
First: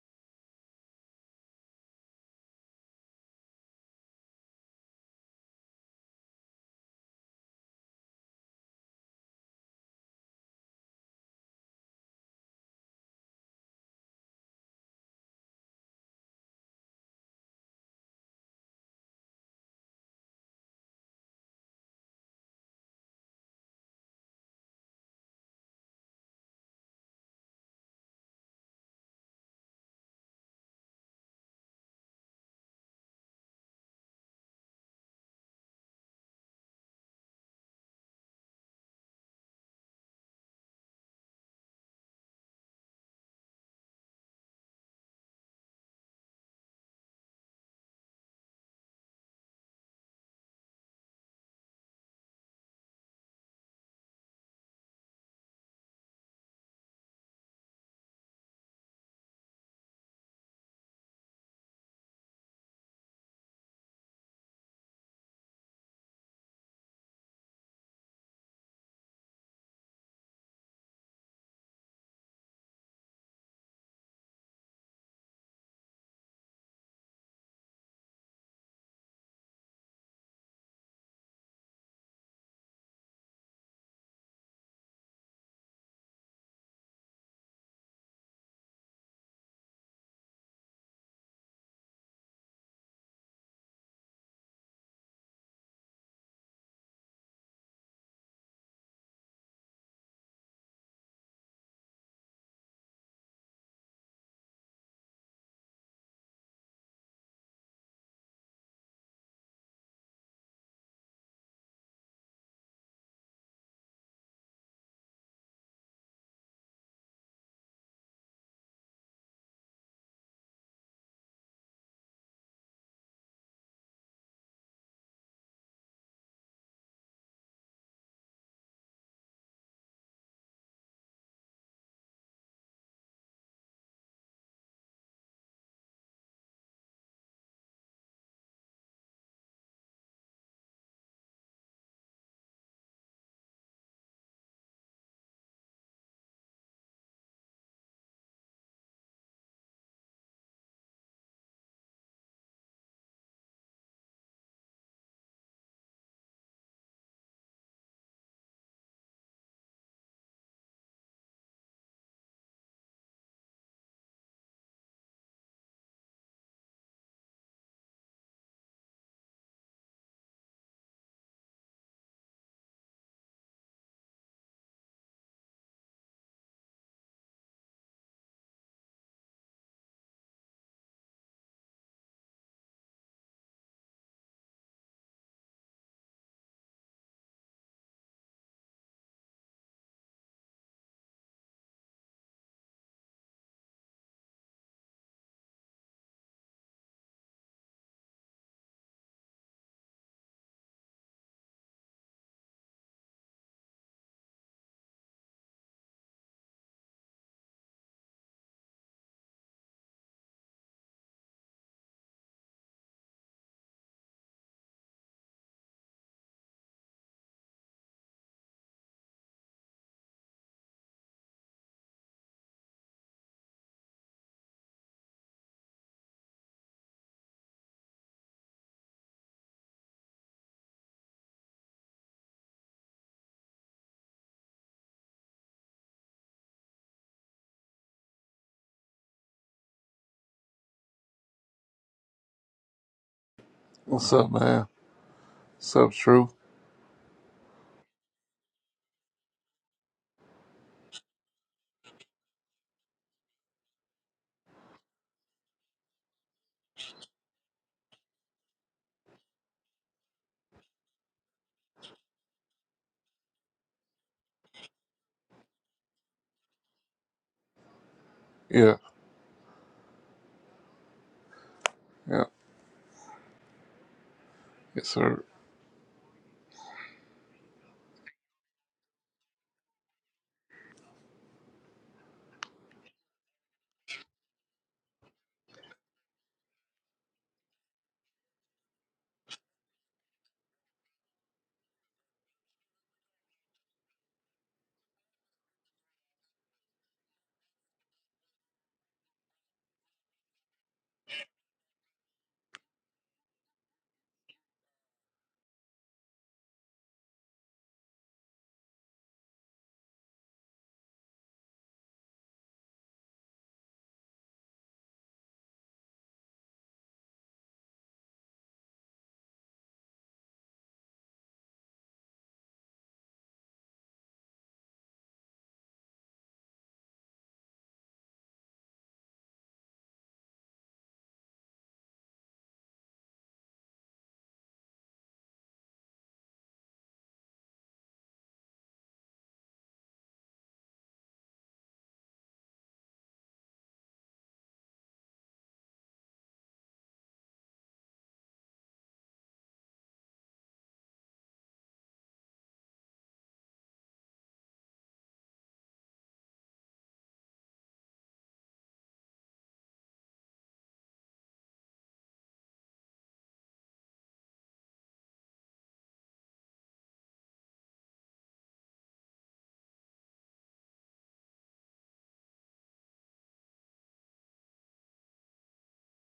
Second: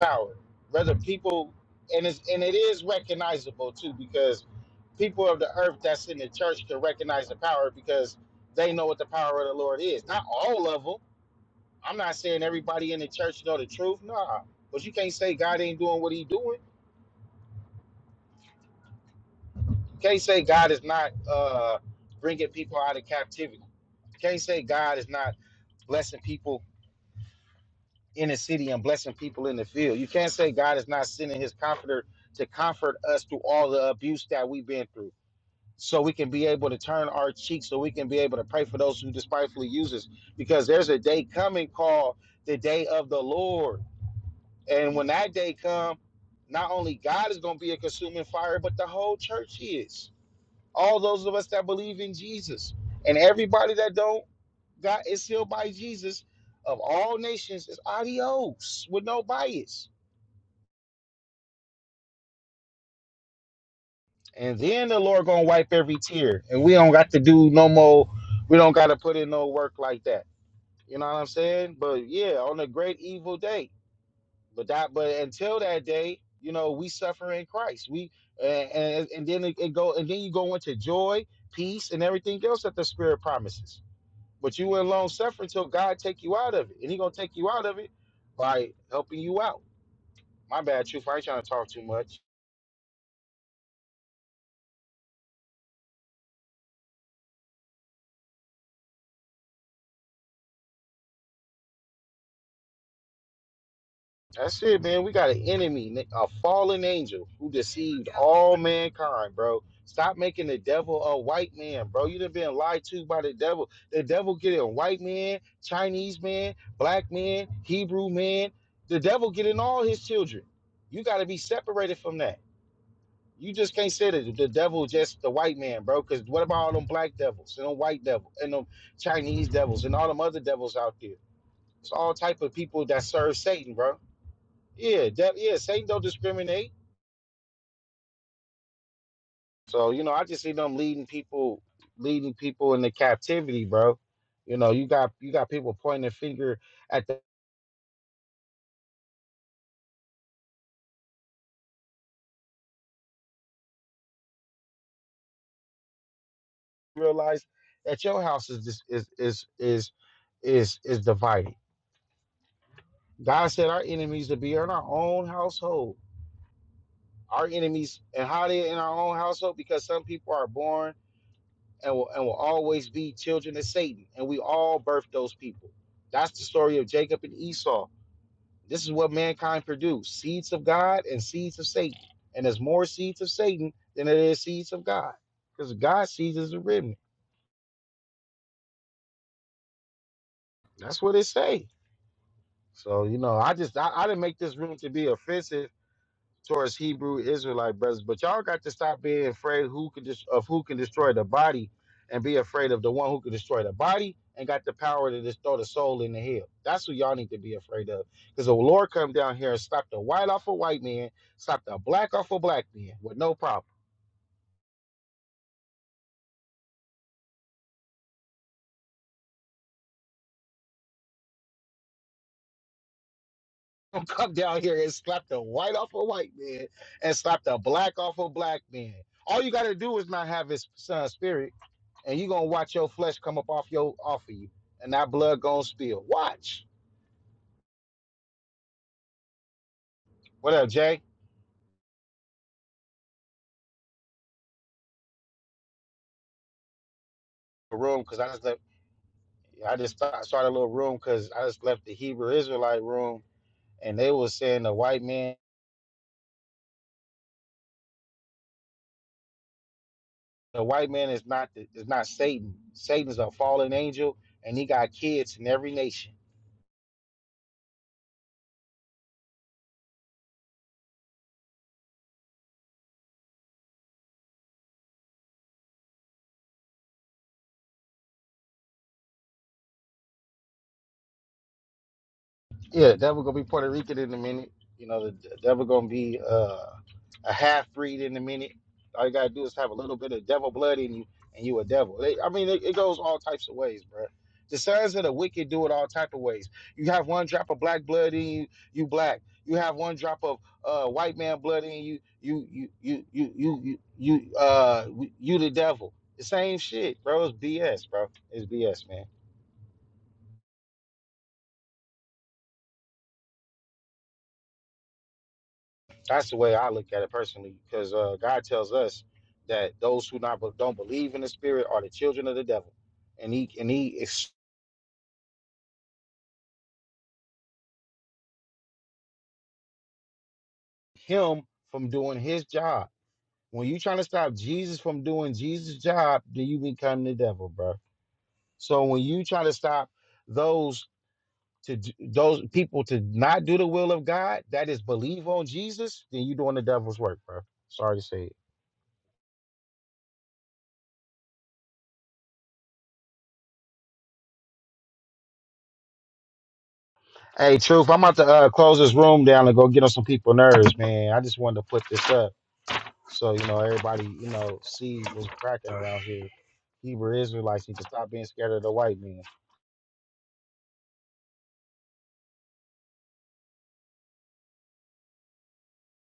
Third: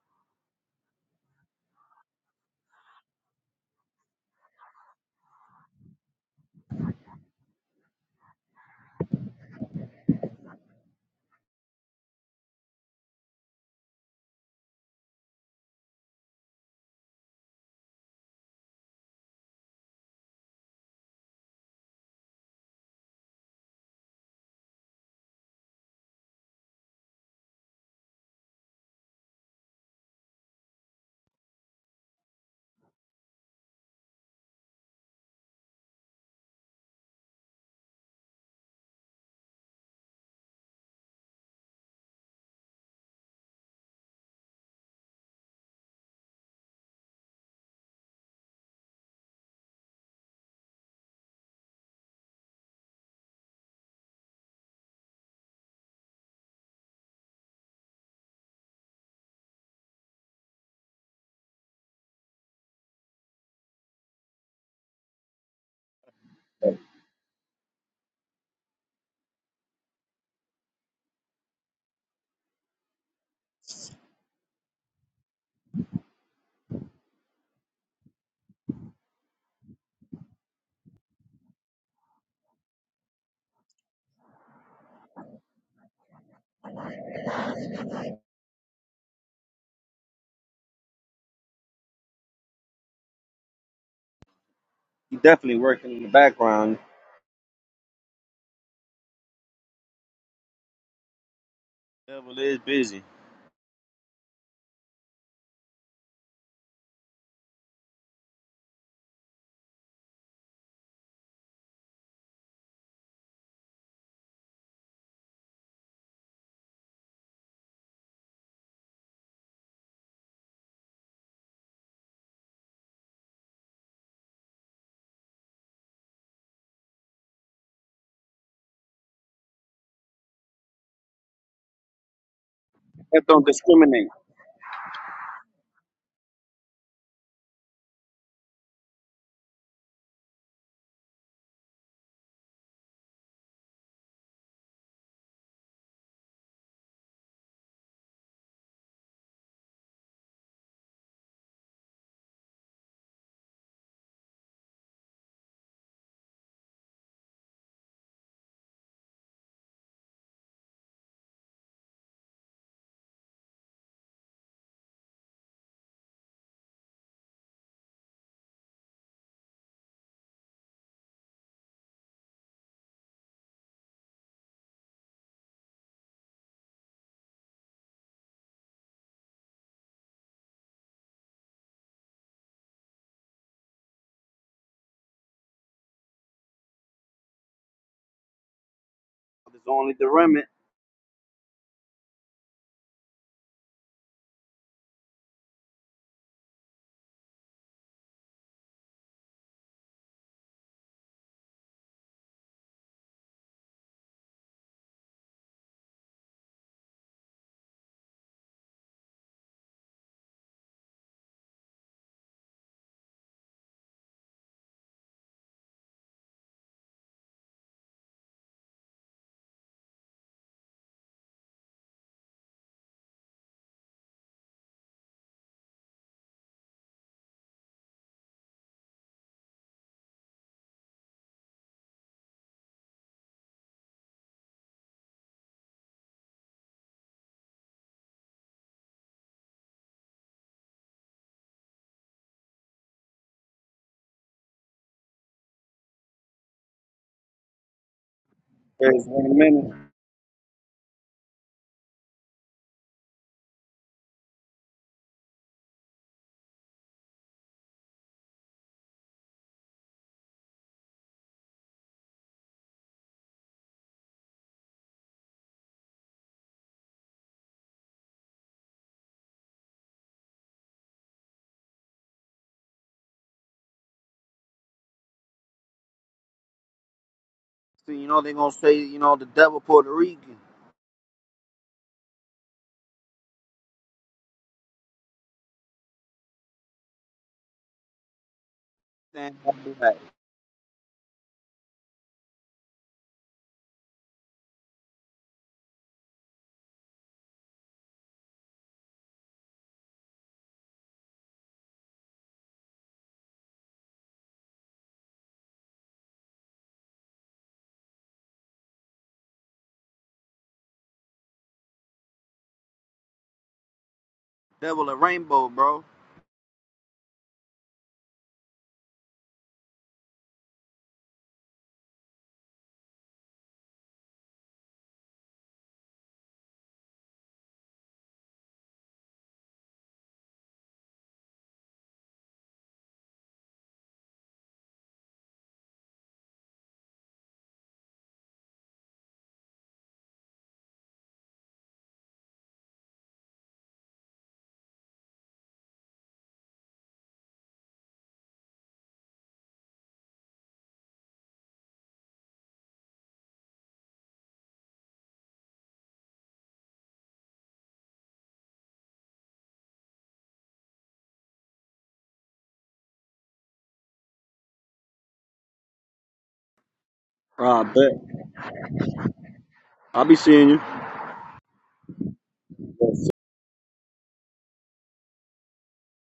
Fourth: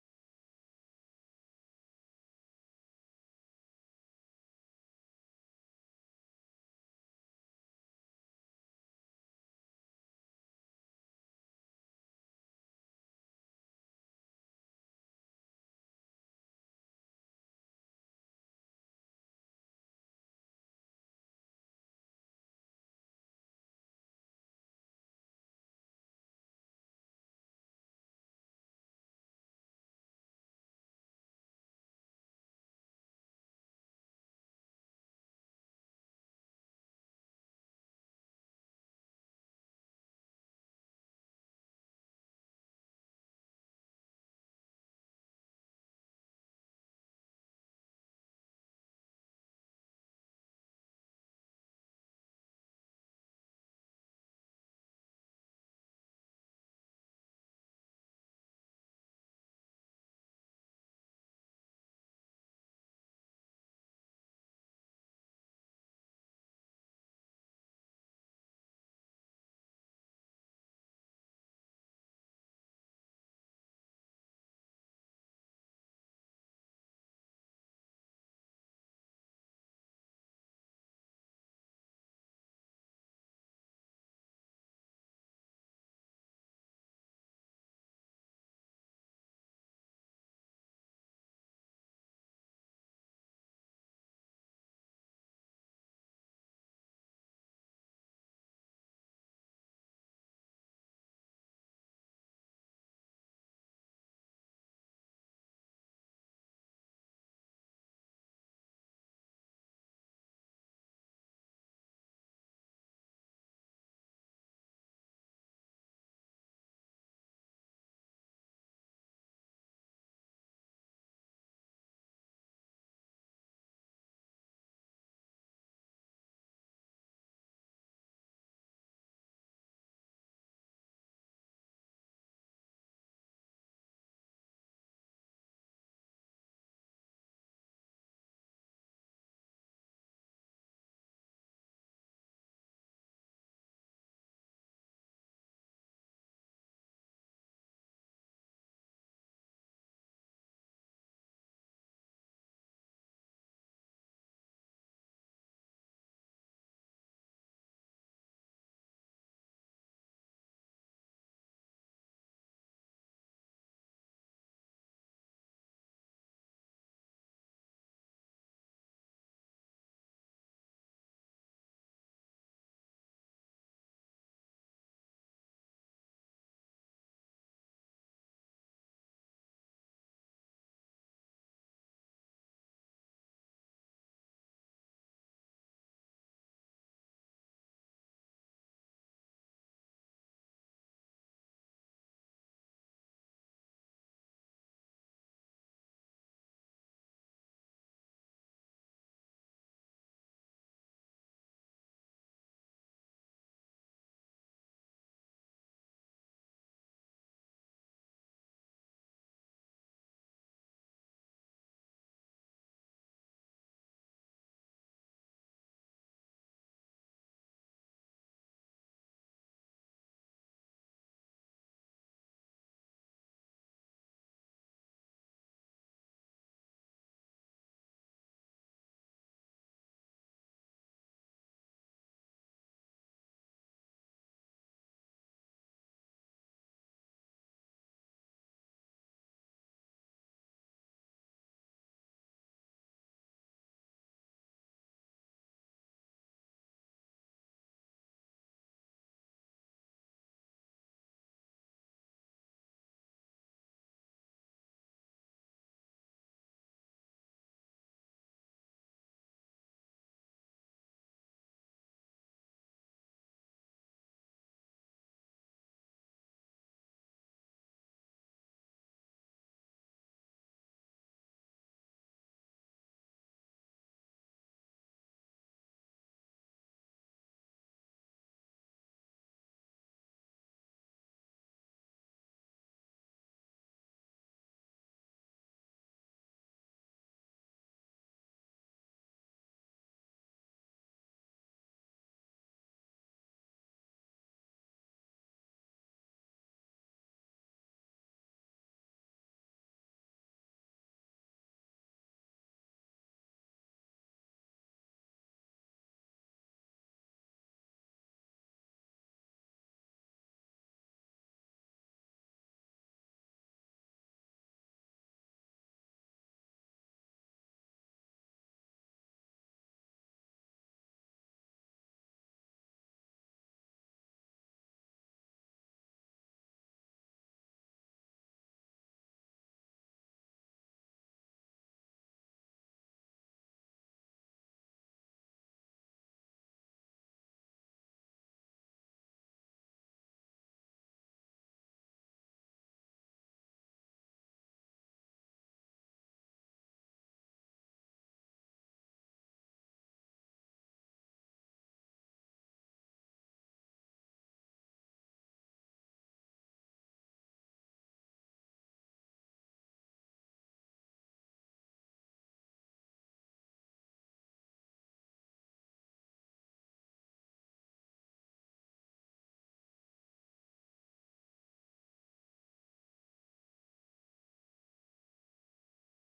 [SPEAKER 1] power. Whether people and it's and it is recognizable too because people of the earth that's in the church can recognize the power because they know what the power of the Lord is. Not all of them. I'm not saying everybody in the church know the truth. Nah, but you can't say God ain't doing what He doing. You can't say God is not uh, bringing people out of captivity. You can't say God is not blessing people in the city and blessing people in the field. You can't say God is not sending His Comforter to comfort us through all the abuse that we've been through. so we can be able to turn our cheek, so we can be able to pray for those who despitefully use us. Because there's a day coming called the day of the Lord. And when that day come, not only God is going to be a consuming fire, but the whole church is. All those of us that believe in Jesus. And everybody that don't, God is sealed by Jesus of all nations is adios with no bias. And then the Lord gonna wipe every tear. And we don't got to do no more, we don't gotta put in no work like that You know what I'm saying? But yeah, on a great evil day. But that, but until that day, you know, we suffer in Christ. We and and, and then it, it go and then you go into joy, peace, and everything else that the Spirit promises. But you will long suffer until God take you out of it, and He gonna take you out of it by helping you out. My bad, truth. I ain't trying to talk too much.
[SPEAKER 3] He definitely working in the background. Devil is busy.
[SPEAKER 1] That's it, man. We got an enemy, a fallen angel who deceived all mankind, bro. Stop making the devil a white man, bro. You done been lied to by the devil. The devil get in white man, Chinese man, black man, Hebrew man. The devil get in all his children. You got to be separated from that. You just can't say that the devil just the white man, bro. Because what about all them black devils and them white devils and them Chinese devils and all them other devils out there? It's all type of people that
[SPEAKER 3] They
[SPEAKER 1] serve
[SPEAKER 3] don't
[SPEAKER 1] Satan, bro.
[SPEAKER 3] discriminate.
[SPEAKER 1] Yeah, that yeah, Satan don't discriminate. So, you know, I just see them leading people leading people into captivity, bro. You know, you got you got people pointing a finger at the realize that your house is dis- is is is is is divided. God said our enemies to be in our own household. Our enemies and how they in our own household because some people are born and will and will always be children of Satan, and we all birth those people. That's the story of Jacob and Esau This is what mankind produced seeds of God and seeds of Satan. And there's more seeds of Satan than there is seeds of God. Because God's seeds is a remnant.
[SPEAKER 3] There's only the remnant.
[SPEAKER 1] That's what it say. So, you know, I just I, I didn't make this room to be offensive towards Hebrew Israelite brothers, but y'all got to stop being afraid who can dis- of who can destroy the body and be afraid of the one who can destroy the body and got the power to just throw the soul in the hell. That's who y'all need to be afraid of. Because the Lord come down here and stop the white off a white man, stop the black off a black man with no problem. Don't come down here and slap the white off a white man and slap the black off a black man. All you gotta do is not have his son spirit. and you're gonna watch your flesh come up off your off of you, and that blood gonna spill. Watch. What up, Jay?
[SPEAKER 4] What's up, man? What's up, True?
[SPEAKER 1] A room, because I just left.
[SPEAKER 3] There's one minute.
[SPEAKER 1] I just sta- started a little room because I just left the Hebrew Israelite room, and they was saying the white man, the white man is not is not Satan. Satan's a fallen angel, and he got kids in every nation.
[SPEAKER 4] Yeah, yeah, yes, sir.
[SPEAKER 3] See, you know they gonna say, you know, the devil Puerto Rican.
[SPEAKER 1] Yeah, devil gonna be Puerto Rican in a minute. You know, the the devil gonna be uh, a half breed in a minute. All you gotta
[SPEAKER 3] Stand
[SPEAKER 1] do is
[SPEAKER 3] up
[SPEAKER 1] have a
[SPEAKER 3] to
[SPEAKER 1] little
[SPEAKER 3] that.
[SPEAKER 1] bit of devil blood in you, and you a devil. They, I mean, it, it goes all types of ways, bro. The sons of the wicked do it all type of ways. You have one drop of black blood in you, you black. You have one drop of uh, white man blood in you, you you you you you you you uh you the devil. The same shit, bro. It's BS, bro. It's BS, man.
[SPEAKER 3] Devil a rainbow, bro.
[SPEAKER 1] That's the way I look at it personally, because uh, God tells us that those who not don't believe in the Spirit are the children of the devil, and he and he is him from doing his job. When you trying to stop Jesus from doing Jesus' job, then you become the devil, bro. So when you try to stop those to d- those people to not do the will of God, that is believe on Jesus, then you doing the devil's work, bro. Sorry to say it. Hey, Truth, I'm about to uh, close this room down and go get on some people nerves, man. I just wanted to put this up. So, you know, everybody, you know, sees what's cracking around here. Hebrew
[SPEAKER 3] Ah,
[SPEAKER 1] Israelites need to
[SPEAKER 3] bet.
[SPEAKER 1] stop being scared of the white man.
[SPEAKER 3] I'll be seeing you.